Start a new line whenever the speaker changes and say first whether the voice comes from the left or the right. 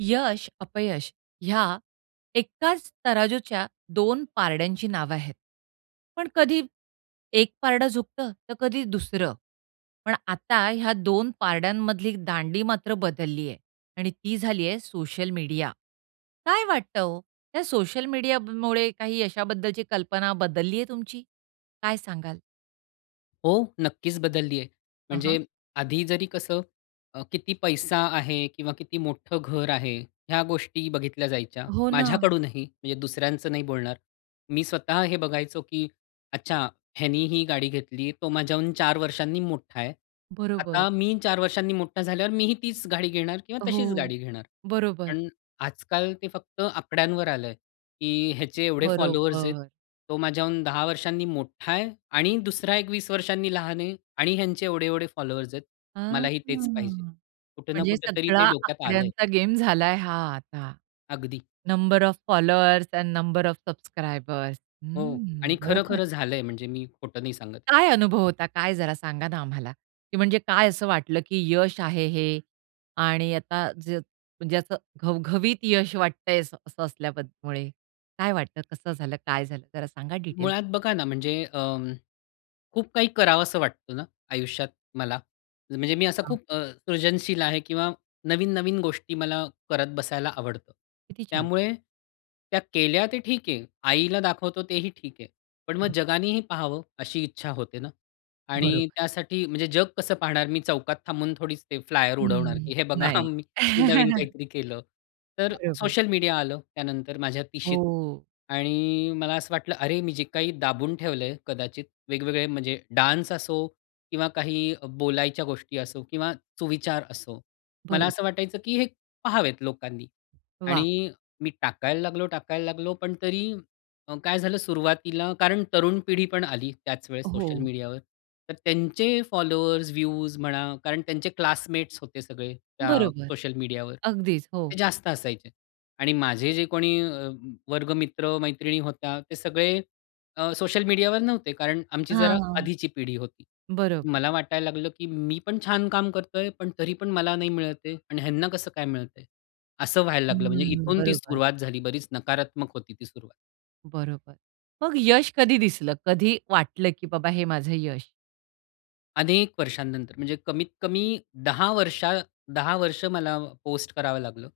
right: यश, अपयश ह्या एकाच तराजूच्या 2 पारड्यांची नावं आहेत. पण कधी एक पारडं झुकतं, तर कधी दुसरं. पण आता ह्या 2 पारड्यांमधली दांडी मात्र बदलली आहे आणि ती झाली आहे, सोशल मीडिया. काय वाटतं हो, त्या सोशल मीडिया मुळे काही यशाबद्दलची कल्पना बदलली आहे तुमची? काय सांगाल?
left: हो, नक्कीच बदलली आहे.
right: अ, हां.
left: म्हणजे आधी जरी कसं अ, किती पैसा आहे किंवा किती मोठं घर आहे, ह्या गोष्टी बघितल्या जायच्या.
right: हो ना.
left: माझ्याकडूनही म्हणजे दुसऱ्यांचं नाही बोलणार. मी स्वतः हे बघायचो, की "अच्छा ह्यानी ही गाडी घेतली. तो माझ्याहून 4 वर्षांनी मोठा आहे.
right: बरोबर.
left: आता मी 4 वर्षांनी मोठा झाल्यावर, मीही तीच गाडी घेणार किंवा तशीच
right: हो,
left: गाडी घेणार."
right: बरोबर.
left: पण आजकाल ते फक्त आकड्यांवर आलं आहे, की ह्याचे एवढे फॉलोवर्स आहेत.
right: बरोबर.
left: तो माझ्याहून 10 वर्षांनी मोठा आहे आणि दुसरा 1 20 वर्षांनी लहान आहे आणि ह्यांचे एवढे-एवढे फॉलोवर्स आहेत.
right: आ, हां,
left: मलाही तेच पाहिजे. कुठे ना
right: म्हणजे
left: कुठेतरी
right: सगळा
left: ते डोक्यात आलं आहे.
right: आकड्यांचा गेम झालाय हा आता.
left: अगदी.
right: Number of followers and number of subscribers.
left: हो
right: हम्म.
left: आणि
right: बरोबर.
left: खरं-खरं झालं आहे, म्हणजे मी खोटं नाही सांगत.
right: काय अनुभव होता? काय जरा सांगा ना आम्हाला, की म्हणजे काय असं वाटलं, की यश आहे हे आणि आता ज म्हणजे असं घवघवीत यश वाटतय असं असल्याब मुळे काय वाटतं? कसं झालं? काय झालं? जरा सांगा डिटेल?
left: मुळात बघा ना, म्हणजे अं, खूप काही करावसं वाटतं ना, आयुष्यात मला. म्हणजे मी असा
right: हां.
left: खूप अ, सृजनशील आहे किंवा नवीन-नवीन गोष्टी मला करत बसायला आवडतं.
right: किती छान.
left: त्यामुळे त्या केल्या ते ठीक आहे. आईला दाखवतो तेही ठीक आहे. पण मग
right: हं.
left: जगानेही पाहावं अशी इच्छा होते ना आणि
right: बरोबर.
left: त्यासाठी म्हणजे जग कसं पाहणार, मी चौकात थांबून थोडीच फ्लायर उडवणार,
right: हं,
left: की हे बघा
right: नाही.
left: मी नवीन काहीतरी केलं. तर
right: बरोबर.
left: सोशल मीडिया आलं, त्यानंतर माझ्या 30शीत
right: हो.
left: आणि मला असं वाटलं, अरे मी जे काही दाबून ठेवलंय कदाचित, वेगवेगळे म्हणजे डान्स असो किंवा काही बोलायच्या गोष्टी असो किंवा सुविचार असो. मला
right: बरं.
left: असं वाटायचं, की हे पहावेत लोकांनी
right: वाह!
left: आणि मी टाकायला लागलो-टाकायला लागलो पण तरी अ, काय झालं सुरुवातीला कारण तरुण पिढी पण आली, त्याच वेळेस सोशल
right: हो.
left: मीडियावर तर त्यांचे फॉलोवर्स, व्ह्यूज म्हणा कारण त्यांचे क्लासमेट्स होते सगळे, त्या
right: बरोबर.
left: सोशल मीडियावर.
right: अगदीच हो.
left: ते जास्त असायचे आणि माझे जे कोणी अ, वर्ग मित्र, मैत्रिणी होत्या, ते सगळे अ, सोशल मीडियावर नव्हते, कारण आमची
right: हां,
left: जरा
right: हां,
left: आधीची पिढी होती.
right: बरोबर.
left: मला वाटायला लागलं, की मी पण छान काम करतोय पण तरी पण मला नाही मिळत आहे आणि ह्यांना कसं काय मिळत आहे? असं व्हायला लागलं. म्हणजे
right: हंम्म.
left: इथून ती
right: बरोबर.
left: सुरुवात झाली. बरीच नकारात्मक होती ती सुरुवात.
right: बरोबर. मग यश कधी दिसलं? कधी वाटलं की बाबा हे माझं यश?
left: अनेक वर्षानंतर, म्हणजे कमीत-कमी 10 वर्षा 10 वर्ष मला पोस्ट करावं लागलं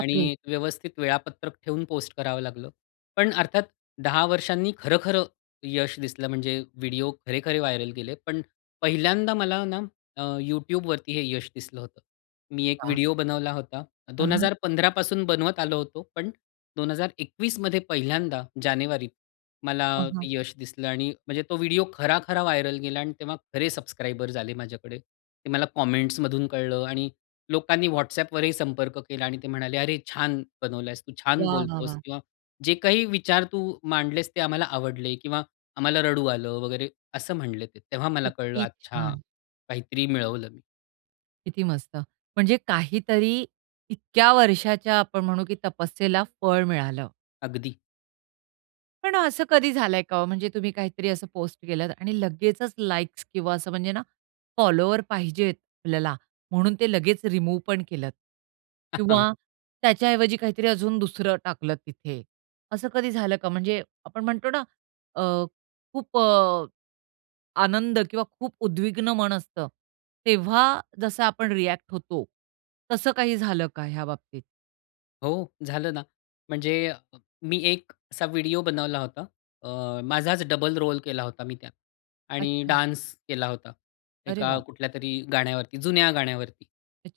left: आणि एक व्यवस्थित वेळापत्रक ठेवून पोस्ट करावं लागलं. पण अर्थात 10 वर्षांनी खरं-खरं यश दिसलं, म्हणजे व्हिडिओ खरे-खरे व्हायरल गेले. पण पहिल्यांदा मला ना अ, YouTubeवरती हे यश दिसलं होतं. मी एक
right: वाह!
left: व्हिडिओ बनवला होता
right: हां,
left: दोन
right: हां.
left: हजार पंधरा पासून बनवत आलो होतो. पण 2021मध्ये पहिल्यांदा जानेवारीत मला
right: हं. हं.
left: ते यश दिसलं आणि म्हणजे तो व्हिडिओ खरा-खरा व्हायरल गेला आणि तेव्हा खरे सबस्क्रायबर्स झाले माझ्याकडे. ते मला कमेंट्समधून कळलं आणि लोकांनी WhatsAppवरही संपर्क केला आणि ते म्हणाले, "अरे, छान बनवला आहेस तू, छान
right: वाह! वाह!
left: बोलतोस
right: वाह!
left: किंवा जे काही विचार तू मांडलेस ते आम्हाला आवडले किंवा आम्हाला रडू आलं," वगैरे असं म्हणले ते. तेव्हा मला कळलं,
right: किती
left: "अच्छा!
right: छान!
left: काहीतरी मिळवलं मी."
right: किती मस्त! म्हणजे काहीतरी इतक्या वर्षाच्या आपण म्हणू की तपस्येला फळ मिळालं.
left: अगदी.
right: पण असं कधी झालंय का हो, म्हणजे तुम्ही काहीतरी असं पोस्ट केलत आणि लगेचच लाइक्स किंवा असं म्हणजे ना, फॉलोवर पाहिजेत आपल्याला म्हणून ते लगेच रिमूव्ह पण केलत? किंवा त्याच्याऐवजी काहीतरी अजून दुसरं टाकलं तिथे. असं कधी झालं का? म्हणजे आपण म्हणतो ना अ, खूप अ, आनंद किंवा खूप उद्विग्न मन असतं, तेव्हा जसं आपण रिअ‍ॅक्ट होतो. तसं काही झालं का ह्या बाबतीत?
left: हो, झालं ना. म्हणजे अ, मी एक असा व्हिडिओ बनवला होता. अ, माझाच डबल रोल केला होता मी त्यात आणि
right: अच्छा.
left: डान्स केला होता,
right: अरे
left: एका
right: वाह!
left: कुठल्यातरी गाण्यावरती, जुन्या गाण्यावरती.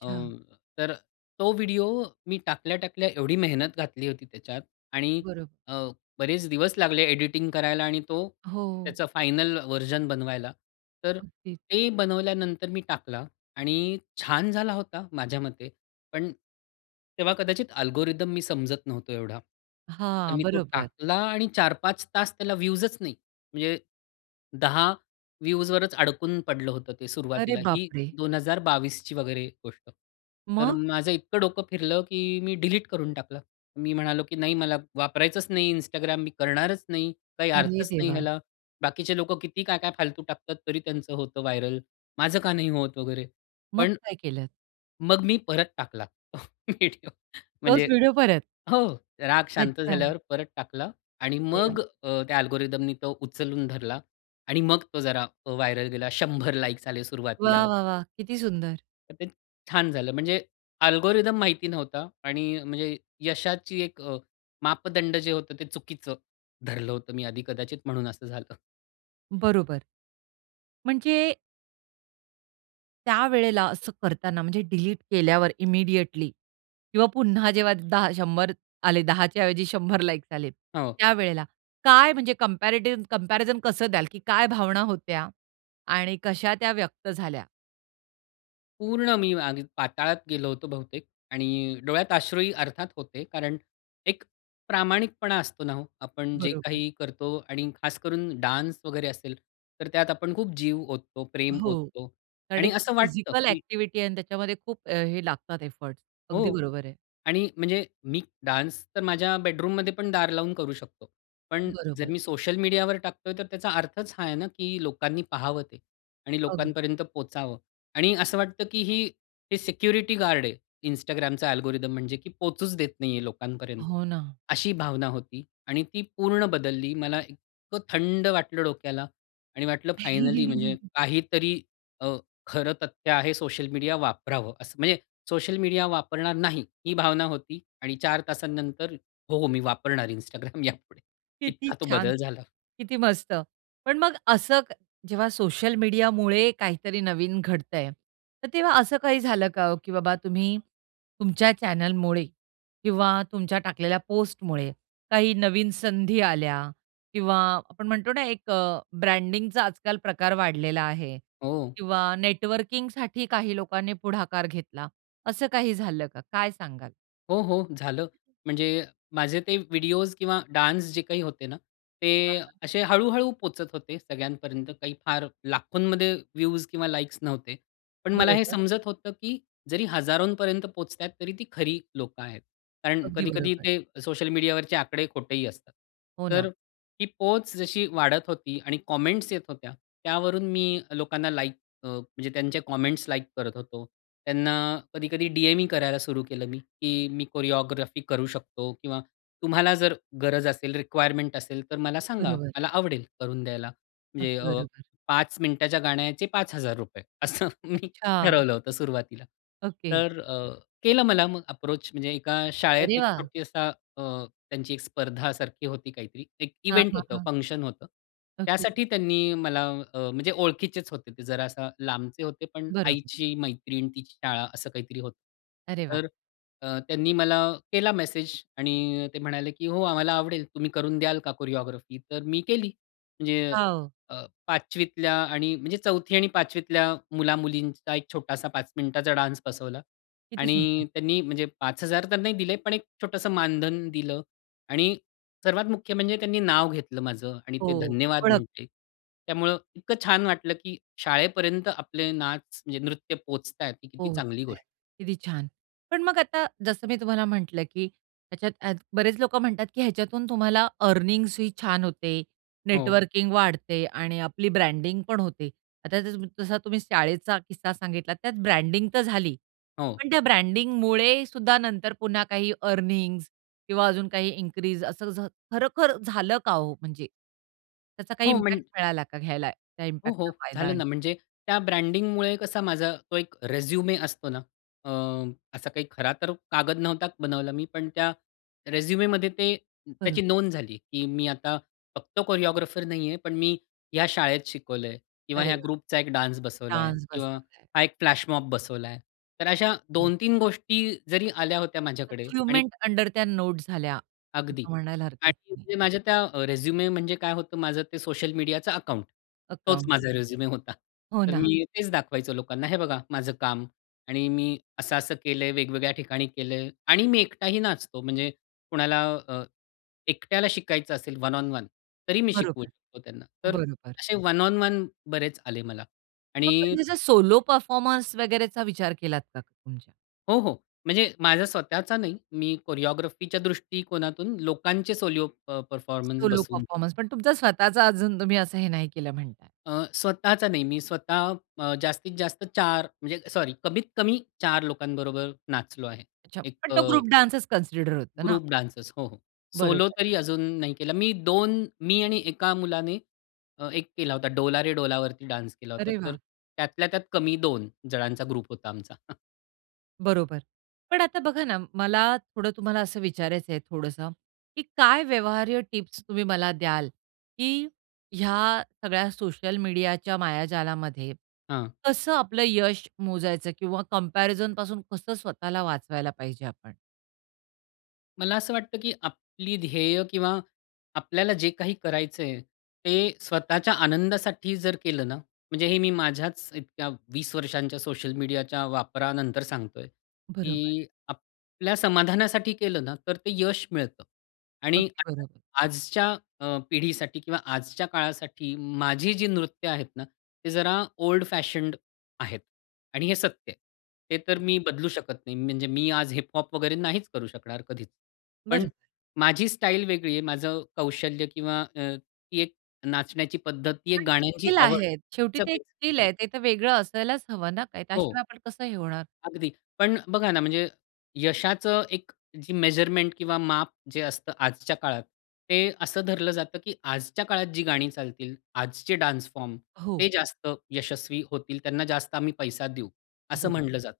left: अ, तर तो व्हिडिओ मी टाकल्या-टाकल्या, एवढी मेहनत घातली होती त्याच्यात आणि
right: बरोबर.
left: अ, बरेच दिवस लागले एडिटिंग करायला आणि तो
right: हो.
left: त्याचा फायनल व्हर्जन बनवायला. तर
right: ओके.
left: ते बनवल्यानंतर मी टाकला आणि छान झाला होता माझ्या मते. पण तेव्हा कदाचित अल्गोरिदम मी समजत नव्हतो एवढा. तर
right: हां,
left: मी तो
right: बरोबर.
left: टाकला आणि 4-5 तास त्याला व्ह्यूजच नाही. म्हणजे 10 व्ह्यूजवरच अडकून पडलं होतं ते.
right: अरे
left: सुरुवातीला ही
right: बापरे!
left: 2022ची वगैरे गोष्ट. तर
right: मग?
left: माझं इतकं डोकं फिरलं की मी डिलीट करून टाकलं. मी म्हणालो की "नाही मला वापरायचंच नाही, Instagram मी करणारच नाही. काही
right: अरे
left: अर्थच नाही
right: देवा!
left: ह्याला. बाकीचे लोकं किती काय-काय फालतू टाकतात, तरी त्यांचं होतं व्हायरल माझं का नाही होत" वगैरे.
right: मग
left: पण
right: काय केलत?
left: मग मी परत टाकला तो व्हिडिओ
right: तोच
left: म्हणजे
right: व्हिडिओ परत.
left: हो. राग शांत
right: अच्छा.
left: झाल्यावर परत टाकला आणि
right: अरे वाह!
left: मग अ, त्या अल्गोरिदमनी तो उचलून धरला आणि मग तो जरा अ, व्हायरल गेला. 100 लाइक्स आले सुरुवातीला
right: वाह,
left: व
right: वाह, वाह! किती सुंदर.
left: तर ते छान झालं म्हणजे अल्गोरिदम माहिती नव्हता आणि म्हणजे यशाची एक अ, मापदंड जे होतं, ते चुकीचं धरलं होतं मी आधी कदाचित म्हणून असं झालं.
right: बरोबर. म्हणजे त्यावेळेला असं करताना म्हणजे डिलीट केल्यावर इमिडिएटली किंवा पुन्हा जेव्हा 10 100 आले, 10च्या ऐवजी 100 लाइक्स आले
left: हो.
right: त्यावेळेला, काय म्हणजे कम्पॅरेटिव्ह, कम्पॅरिझन कसं द्याल कि काय भावना होत्या? आणि कशा त्या व्यक्त झाल्या?
left: पूर्ण मी अग पाताळात गेलो होतो बहुतेक. आणि डोळ्यात अश्रूहि अर्थात होते कारण, एक प्रामाणिकपणा असतो ना हो, आपण जे
right: बरोबर.
left: काही करतो आणि खास करून डान्स वगैरे असेल, तर त्यात आपण खूप जीव ओततो, प्रेम
right: हो.
left: ओततो
right: कारण
left: आणि
right: एक
left: असं वाटतं
right: फिजिकल
left: कि
right: अ‍ॅक्टिव्हिटी आहे आणि त्याच्यामध्ये खूप अ, हे लागतात एफोर्ट्स. अगदी
left: हो.
right: बरोबर आहे.
left: आणि म्हणजे मी, डान्स तर माझ्या बेडरूममध्ये पण दार लावून करू शकतो. पण जर
right: बरोबर.
left: मी सोशल मीडियावर टाकतो आहे, तर त्याचा अर्थच हा आहे ना, की लोकांनी पाहावं ते आणि
right: अगदी.
left: लोकांपर्यंत पोहोचावं. आणि असं वाटतं की ही, हे सिक्युरिटी गार्ड आहे Instagramचा अल्गोरिदम म्हणजे की पोहचूच देत नाही आहे लोकांपर्यंत,
right: हो ना.
left: अशी भावना होती. आणि ती पूर्ण बदलली. मला इतकं थंड वाटलं डोक्याला आणि वाटलं फायनली म्हणजे काहीतरी अ, खरं तथ्य आहे. सोशल मीडिया वापरावं असं. म्हणजे सोशल मीडिया वापरणार नाही ही भावना होती आणि 4 तासानंतर हो हो मी वापरणार Instagram यापुढे.
right: किती
left: इतका तो
right: छान!
left: बदल झाला.
right: किती मस्त! पण मग असं जेव्हा सोशल मीडियामुळे, काहीतरी नवीन घडतं आहे, तर तेव्हा असं काही झालं का, की बाबा तुम्ही तुमच्या चॅनेलमुळे, किंवा तुमच्या टाकलेल्या पोस्टमुळे काही नवीन संधी आल्या किंवा आपण म्हणतो ना एक अ ब्रँडिंगचा आजकाल प्रकार वाढलेला आहे
left: हो.
right: किंवा नेटवर्किंगसाठी काही लोकांनी पुढाकार घेतला, असं काही झालं का? काय सांगाल?
left: हो, हो, झालं. म्हणजे माझे ते व्हिडिओस किंवा डान्स जे काही होते ना ते
right: झालं.
left: असे हळू-हळू पोहचत होते सगळ्यांपर्यंत काही फार लाखोंमध्ये व्ह्यूज किंवा लाइक्स नव्हते. पण मला हे
right: बरोबर.
left: समजत होतं की जरी हजारोंपर्यंत पोहोचतायेत तरी ती खरी लोकं आहेत. कारण
right: अगदी
left: कधी-कधी
right: बरोबर.
left: ते सोशल मीडियावरचे आकडे खोटेही असतात.
right: हो ना.
left: तर ती पोहोच जशी वाढत होती आणि कॉमेंट्स येत होत्या. त्यावरून मी अ, लोकांना लाइक अ, म्हणजे त्यांचे कॉमेंट्स लाइक करत होतो. त्यांना कधी-कधी डीएम ही करायला सुरु केलं मी, की मी कोरिओग्राफी करू शकतो किंवा तुम्हाला जर गरज असेल, रिक्वायरमेंट असेल तर मला सांगा.
right: बरोबर.
left: मला आवडेल करून द्यायला. म्हणजे
right: अगदी
left: अ,
right: बरोबर.
left: 5 मिनिटाच्या गाण्याचे 5000 असं मी
right: अच्छा.
left: ठरवलं होतं सुरुवातीला.
right: ओके.
left: तर अ, केला मला मग अप्रोच म्हणजे एका शाळेत
right: अरे
left: एक
right: वाह!
left: छोटी असा अ, त्यांची एक स्पर्धा सारखी होती काहीतरी एक
right: हां,
left: इव्हेंट
right: हां,
left: होतं
right: हां.
left: फंक्शन होतं.
right: ओके.
left: त्यासाठी त्यांनी मला अ, म्हणजे ओळखीचेच होते ते जरा असं लांबचे होते पण
right: बरोबर.
left: आईची मैत्रीण तिची शाळा असं काहीतरी होतं.
right: अरे वाह!
left: तर अ, त्यांनी मला केला मेसेज आणि ते म्हणाले की, "हो, आम्हाला आवडेल तुम्ही करून द्याल का कोरिओग्राफी तर मी केली." म्हणजे
right: वाव!
left: अ, 5वीतल्या आणि म्हणजे 4थी आणि 5वीतल्या मुलामुलींचा एक छोटासा 5 मिनिटाचा डान्स बसवला
right: किती सुंदर.
left: आणि त्यांनी म्हणजे 5000 तर नाही दिले, पण एक छोटंसं मानधन दिलं आणि सर्वात मुख्य म्हणजे त्यांनी नाव घेतलं माझं आणि
right: हो,
left: ते धन्यवाद
right: ओळख.
left: म्हंटले. त्यामुळे इतकं छान वाटलं, की शाळेपर्यंत आपले नाच म्हणजे नृत्य पोहचताय किती चांगली
right: पोहोचतंय,
left: गोष्ट आहे.
right: किती छान! पण मग आता जसं मी तुम्हाला म्हटलं, की ह्याच्यात बरेच लोकं म्हणतात, की ह्याच्यातून तुम्हाला अर्निन्ग्स ही छान होते,
left: हो.
right: नेटवर्किंग वाढते आणि आपली ब्रँडिंगपण होते. आता जस जसा तुम्ही शाळेचा किस्सा सांगितला त्यात ब्रँडिंग तर झाली,
left: हो.
right: पण त्या ब्रँडिंगमुळे सुद्धा नंतर पुन्हा काही अर्निन्ग्स किंवा अजून काही इन्क्रीज असं खरोखर झालं का हो? म्हणजे त्याचा काही
left: हो म्हण
right: इम्पॅक्ट मिळाला का घ्यायला त्या
left: हो,
right: इम्पॅक्टचा
left: हो,
right: फायदा?
left: झालं ना म्हणजे त्या ब्रँडिंगमुळे कसा माझा तो एक रेझ्युमे असतो ना अ, असा काही खरा तर कागद नव्हता बनवला मी, पण त्या रेझ्युमेमध्ये ते त्याची
right: बरोबर.
left: नोंद झाली, की मी आता फक्त कोरिओग्राफर नाहीये, पण मी ह्या शाळेत शिकवलंय किंवा
right: अरे
left: ह्या
right: वाह!
left: ग्रुपचा एक डान्स बसवलाय
right: डान्स
left: किंवा
right: बसवलाय.
left: हा एक फ्लॅशमॉब बसवलाय. तर अशा
right: हं.
left: 2-3 गोष्टी जरी आल्या होत्या माझ्याकडे आणि
right: अचिव्हमेंट अंडर त्या नोट झाल्या
left: अगदी
right: असं म्हणायला हरकत
left: आणि
right: नाही.
left: म्हणजे माझ्या त्या अ, रेझ्युमे म्हणजे काय होतं माझं ते सोशल मीडियाचं अकाउंट. तोच
right: अकाउंट.
left: माझा रेझ्युमे होता.
right: हो
left: तर
right: ना.
left: मी तेच दाखवायचं लोकांना, हे बघा माझं काम आणि मी असं-असं केलंय, वेगवेगळ्या ठिकाणी केलंय आणि मी एकटही नाचतो. म्हणजे कोणाला अ, एकट्याला शिकायचं असेल वन ओन वन तरी मी शिकवू
right: बरोबर,
left: शकतो त्यांना. तर
right: बरोबर.
left: असे वन ओन वन बरेच आले मला
right: मग
left: आणि
right: कधी असं सोलो परफॉर्मन्स वगैरेचा विचार केलात का म्हणजे?
left: हो, हो. म्हणजे माझा स्वतःचा नाही. मी कोरिओग्राफीच्या दृष्टीकोनातून लोकांचे सोलो अ, परफॉर्मन्स
right: सोलो
left: बसवून
right: परफॉर्मन्स. पण तुमचा स्वतःचा अजून तुम्ही असं हे नाही केलं म्हणताय.
left: अ, स्वतःचा नाही. मी स्वतः अ, जास्तीत जास्त 4 म्हणजे सॉरी, कमीत-कमी 4 लोकांबरोबर नाचलो आहे.
right: अच्छा,
left: एक
right: पण
left: अ
right: तो ग्रुप डान्सच कन्सिडर होतं ना.
left: ग्रुप डांसेस हो, सोलो
right: बरोबर.
left: तरी अजून नाही केला मी. 2 मी आणि एका मुलाने अ, एक केला होता "डोला रे डोला वरती" डान्स केला होता.
right: अरे
left: तर
right: वाह!
left: त्यातल्या त्यात कमी 2 जणांचा ग्रुप होता आमचा. अ
right: बरोबर. पण आता बघा ना मला थोडं तुम्हाला असं विचारायचं आहे थोडंस की, "काय व्यवहार्य टिप्स तुम्ही मला द्याल की ह्या सगळ्या सोशल मीडियाच्या मायाजालामध्ये
left: हां.
right: कसं आपलं यश मोजायचं, किंवा कम्पॅरिझनपासून कसं स्वतःला वाचवायला पाहिजे आपण?"
left: मला असं वाटतं की आपली ध्येय किंवा आपल्याला जे काही करायचं आहे ते स्वतःच्या आनंदासाठी जर केलं ना म्हणजे हे मी माझ्याच इतक्या 20 वर्षांच्या सोशल मीडियाच्या वापरानंतर सांगतो आहे
right: बरोबर.
left: की आपल्या समाधानासाठी केलं ना तर ते यश मिळतं. आणि
right: अगदी
left: [unintelligible]
right: बरोबर.
left: आजच्या अ, पिढीसाठी किंवा आजच्या काळासाठी माझी जी नृत्य आहेत ना, ते जरा ओल्ड फॅशंड आहेत आणि हे सत्य आहे. हे तर मी बदलू शकत नाही. म्हणजे मी आज हिप-हॉप वगैरे नाहीच करू शकणार कधीच. पण
right: बरं.
left: माझी स्टाईल वेगळी आहे. माझं कौशल्य किंवा अ, ती एक नाचण्याची पद्धत, ती एक
right: आणि त्या
left: गाण्यांची
right: स्किल
left: आवड
right: आहेत. शेवटी ते एक
left: सगळीच वेगळी
right: स्किल
left: आहे.
right: आहे. ते तर वेगळं असायलाच हवं ना. नाहीतर
left: हो.
right: त्याशिवाय आपण कसं हे होणार?
left: अगदी. पण बघा ना म्हणजे यशाचं एक जी मेजरमेंट किंवा माप जे असतं आजच्या काळात ते असं धरलं जातं कि आजच्या काळात जी गाणी चालतील, आजचे डान्स फॉर्म
right: हो.
left: ते जास्त यशस्वी होतील. त्यांना जास्त आम्ही पैसा देऊ असं
right: बरोबर.
left: म्हटलं जातं.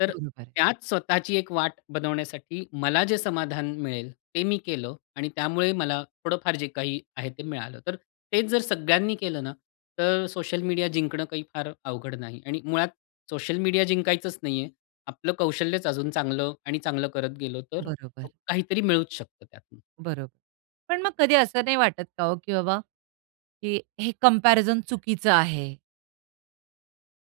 left: तर
right: बरोबर आहे.
left: त्यात स्वतःची एक वाट बनवण्यासाठी मला जे समाधान मिळेल, ते मी केलं आणि त्यामुळे मला थोडंफार जे काही आहे ते मिळालं. तर तेच जर सगळ्यांनी केलं ना तर सोशल मीडिया जिंकणं काही फार अवघड नाही आणि मुळात सोशल मीडिया जिंकायचंच नाही आहे. आपलं कौशल्यच अजून चांगलं आणि चांगलं करत गेलो तर
right: बरोबर.
left: काहीतरी मिळूच शकतं त्यातनं.
right: बरोबर. पण मग कधी असं नाही वाटत का हो, की बाबा हे हे कंपॅरिझन चुकीचं आहे?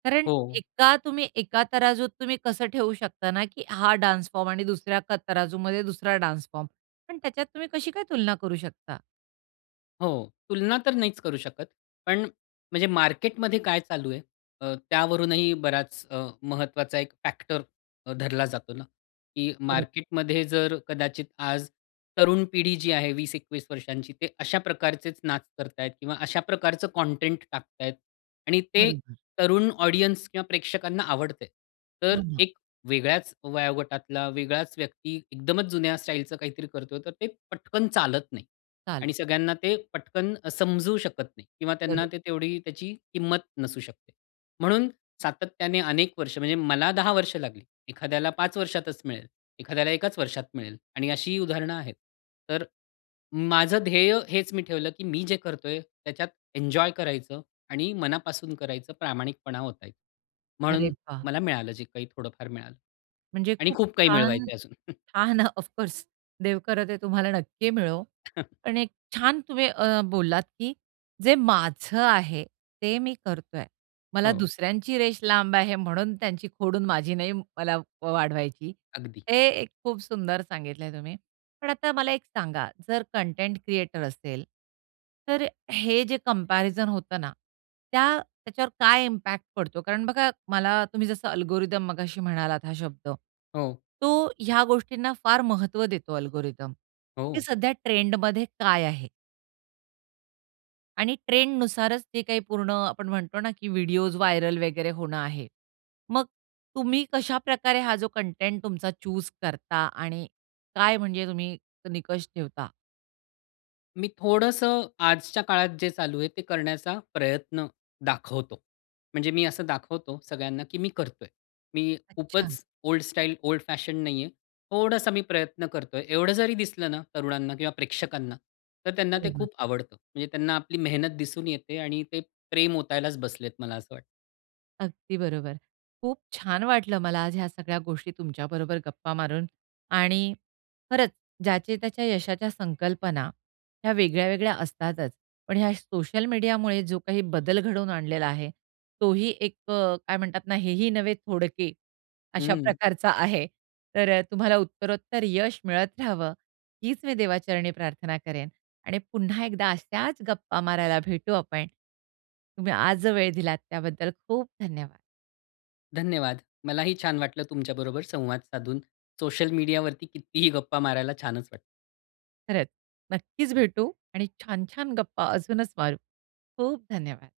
right: कारण
left: हो.
right: एका तुम्ही एका तराजूत तुम्ही कसं ठेवू शकता ना की हा डान्स फॉर्म आणि दुसऱ्या क तराजूमध्ये दुसरा डान्स फॉर्म? पण त्याच्यात तुम्ही कशी काय तुलना करू शकता?
left: हो. तुलना तर नाहीच करू शकत. पण म्हणजे मार्केटमध्ये काय चालू आहे अ, त्यावरूनही बराच अ, महत्वाचा एक फॅक्टर अ, धरला जातो ना. की
right: बरोबर.
left: मार्केटमध्ये जर कदाचित आज तरुण पिढी जी आहे 20-21 वर्षांची ते अशा प्रकारचेच नाच करतायत किंवा अशा प्रकारचं कंटेंट टाकतायत आणि ते
right: बरोबर.
left: तरुण ऑडियन्स किंवा प्रेक्षकांना आवडतंय. तर
right: हो ना.
left: एक वेगळ्याच वयोगटातला वेगळाच व्यक्ती एकदमच जुन्या स्टाईलचं काहीतरी करतोय तर ते पटकन चालत नाही. आणि
right: चालत.
left: सगळ्यांना ते पटकन अ, समजू शकत नाही. किंवा त्यांना
right: बरोबर.
left: ते तेवढी त्याची किंमत नसू शकते. म्हणून सातत्याने अनेक वर्ष म्हणजे मला 10 वर्ष लागली. एखाद्याला 5 वर्षातच मिळेल. एखाद्याला एकाच वर्षात मिळेल. आणि अशीही उदाहरणं आहेत. तर माझं ध्येय हेच मी ठेवलं की मी जे करतोय त्याच्यात एन्जॉय करायचं आणि मनापासून करायचं, प्रामाणिकपणा ओतायचा.
right: अरे
left: म्हणून
right: वाह!
left: मला मिळालं जे काही थोडंफार मिळालं.
right: म्हणजे
left: आणि
right: खूप
left: खूप काही
right: छान,
left: मिळवायचंय अजून.
right: छान ऑफ कोर्स देव करो ते तुम्हाला नक्की मिळो आणि एक छान तुम्ही अ, बोललात की जे माझं आहे ते मी करतोय. मला
left: हो.
right: दुसऱ्यांची रेश लांब आहे म्हणून त्यांची खोडून माझी नाही मला वाढवायची.
left: अगदी.
right: हे एक खूप सुंदर सांगितलंय तुम्ही. पण आता मला एक सांगा, जर कंटेंट क्रिएटर असेल, तर हे जे कंपॅरिझन होतं ना, त्या त्याच्यावर काय इम्पॅक्ट पडतो? कारण बघा मला तुम्ही जसं अल्गोरिथम मगाशी म्हणालात, हा शब्द.
left: हो.
right: तो ह्या गोष्टींना फार महत्व देतो अल्गोरिथम की
left: हो.
right: सध्या ट्रेंडमध्ये काय आहे. आणि ट्रेंडनुसारच ते काही पूर्ण अ, आपण म्हणतो ना, की व्हिडिओज व्हायरल वगैरे होणं आहे. मग तुम्ही कशाप्रकारे हा जो कंटेंट तुमचा चुज करता आणि काय म्हणजे तुम्ही निकष ठेवता?
left: मी थोडंसं आजच्या काळात जे चालू आहे, ते करण्याचा प्रयत्न दाखवतो. म्हणजे मी असं दाखवतो सगळ्यांना, की मी करतोय. मी
right: अच्छा.
left: खूपच ओल्ड स्टाईल, ओल्ड फॅशन नाही आहे. थोडासा मी प्रयत्न करतोय. एवढं जरी दिसलं ना, तरुणांना किंवा प्रेक्षकांना तर त्यांना ते
right: बरोबर.
left: खूप आवडतं. म्हणजे त्यांना आपली मेहनत दिसून येते आणि ते प्रेम ओतायलाच बसलेत मला असं वाटतं.
right: अगदी बरोबर. खूप छान वाटलं मला आज ह्या सगळ्या गोष्टी तुमच्याबरोबर गप्पा मारून आणि खरंच ज्याचे त्याच्या यशाच्या संकल्पना, ह्या वेगळ्या-वेगळ्या असतातच. पण ह्या सोशल मीडियामुळे जो काही बदल घडवून आणलेला आहे, तोही एक अ, काय म्हणतात ना, हेही नव्हे थोडके अशा
left: हं.
right: प्रकारचा आहे. तर तुम्हाला उत्तरोत्तर यश मिळत राहावं, हीच मी देवाचरणी प्रार्थना करेन आणि पुन्हा एकदा अशाच गप्पा मारायला भेटू आपण. तुम्ही आज जो वेळ दिलात त्याबद्दल खूप धन्यवाद.
left: धन्यवाद. मलाही छान वाटलं तुमच्याबरोबर संवाद साधून. सोशल मीडियावरती कितीही गप्पा मारायला छानच वाटतं.
right: खरंच नक्कीच भेटू आणि छान-छान गप्पा अजूनच मारू. खूप धन्यवाद.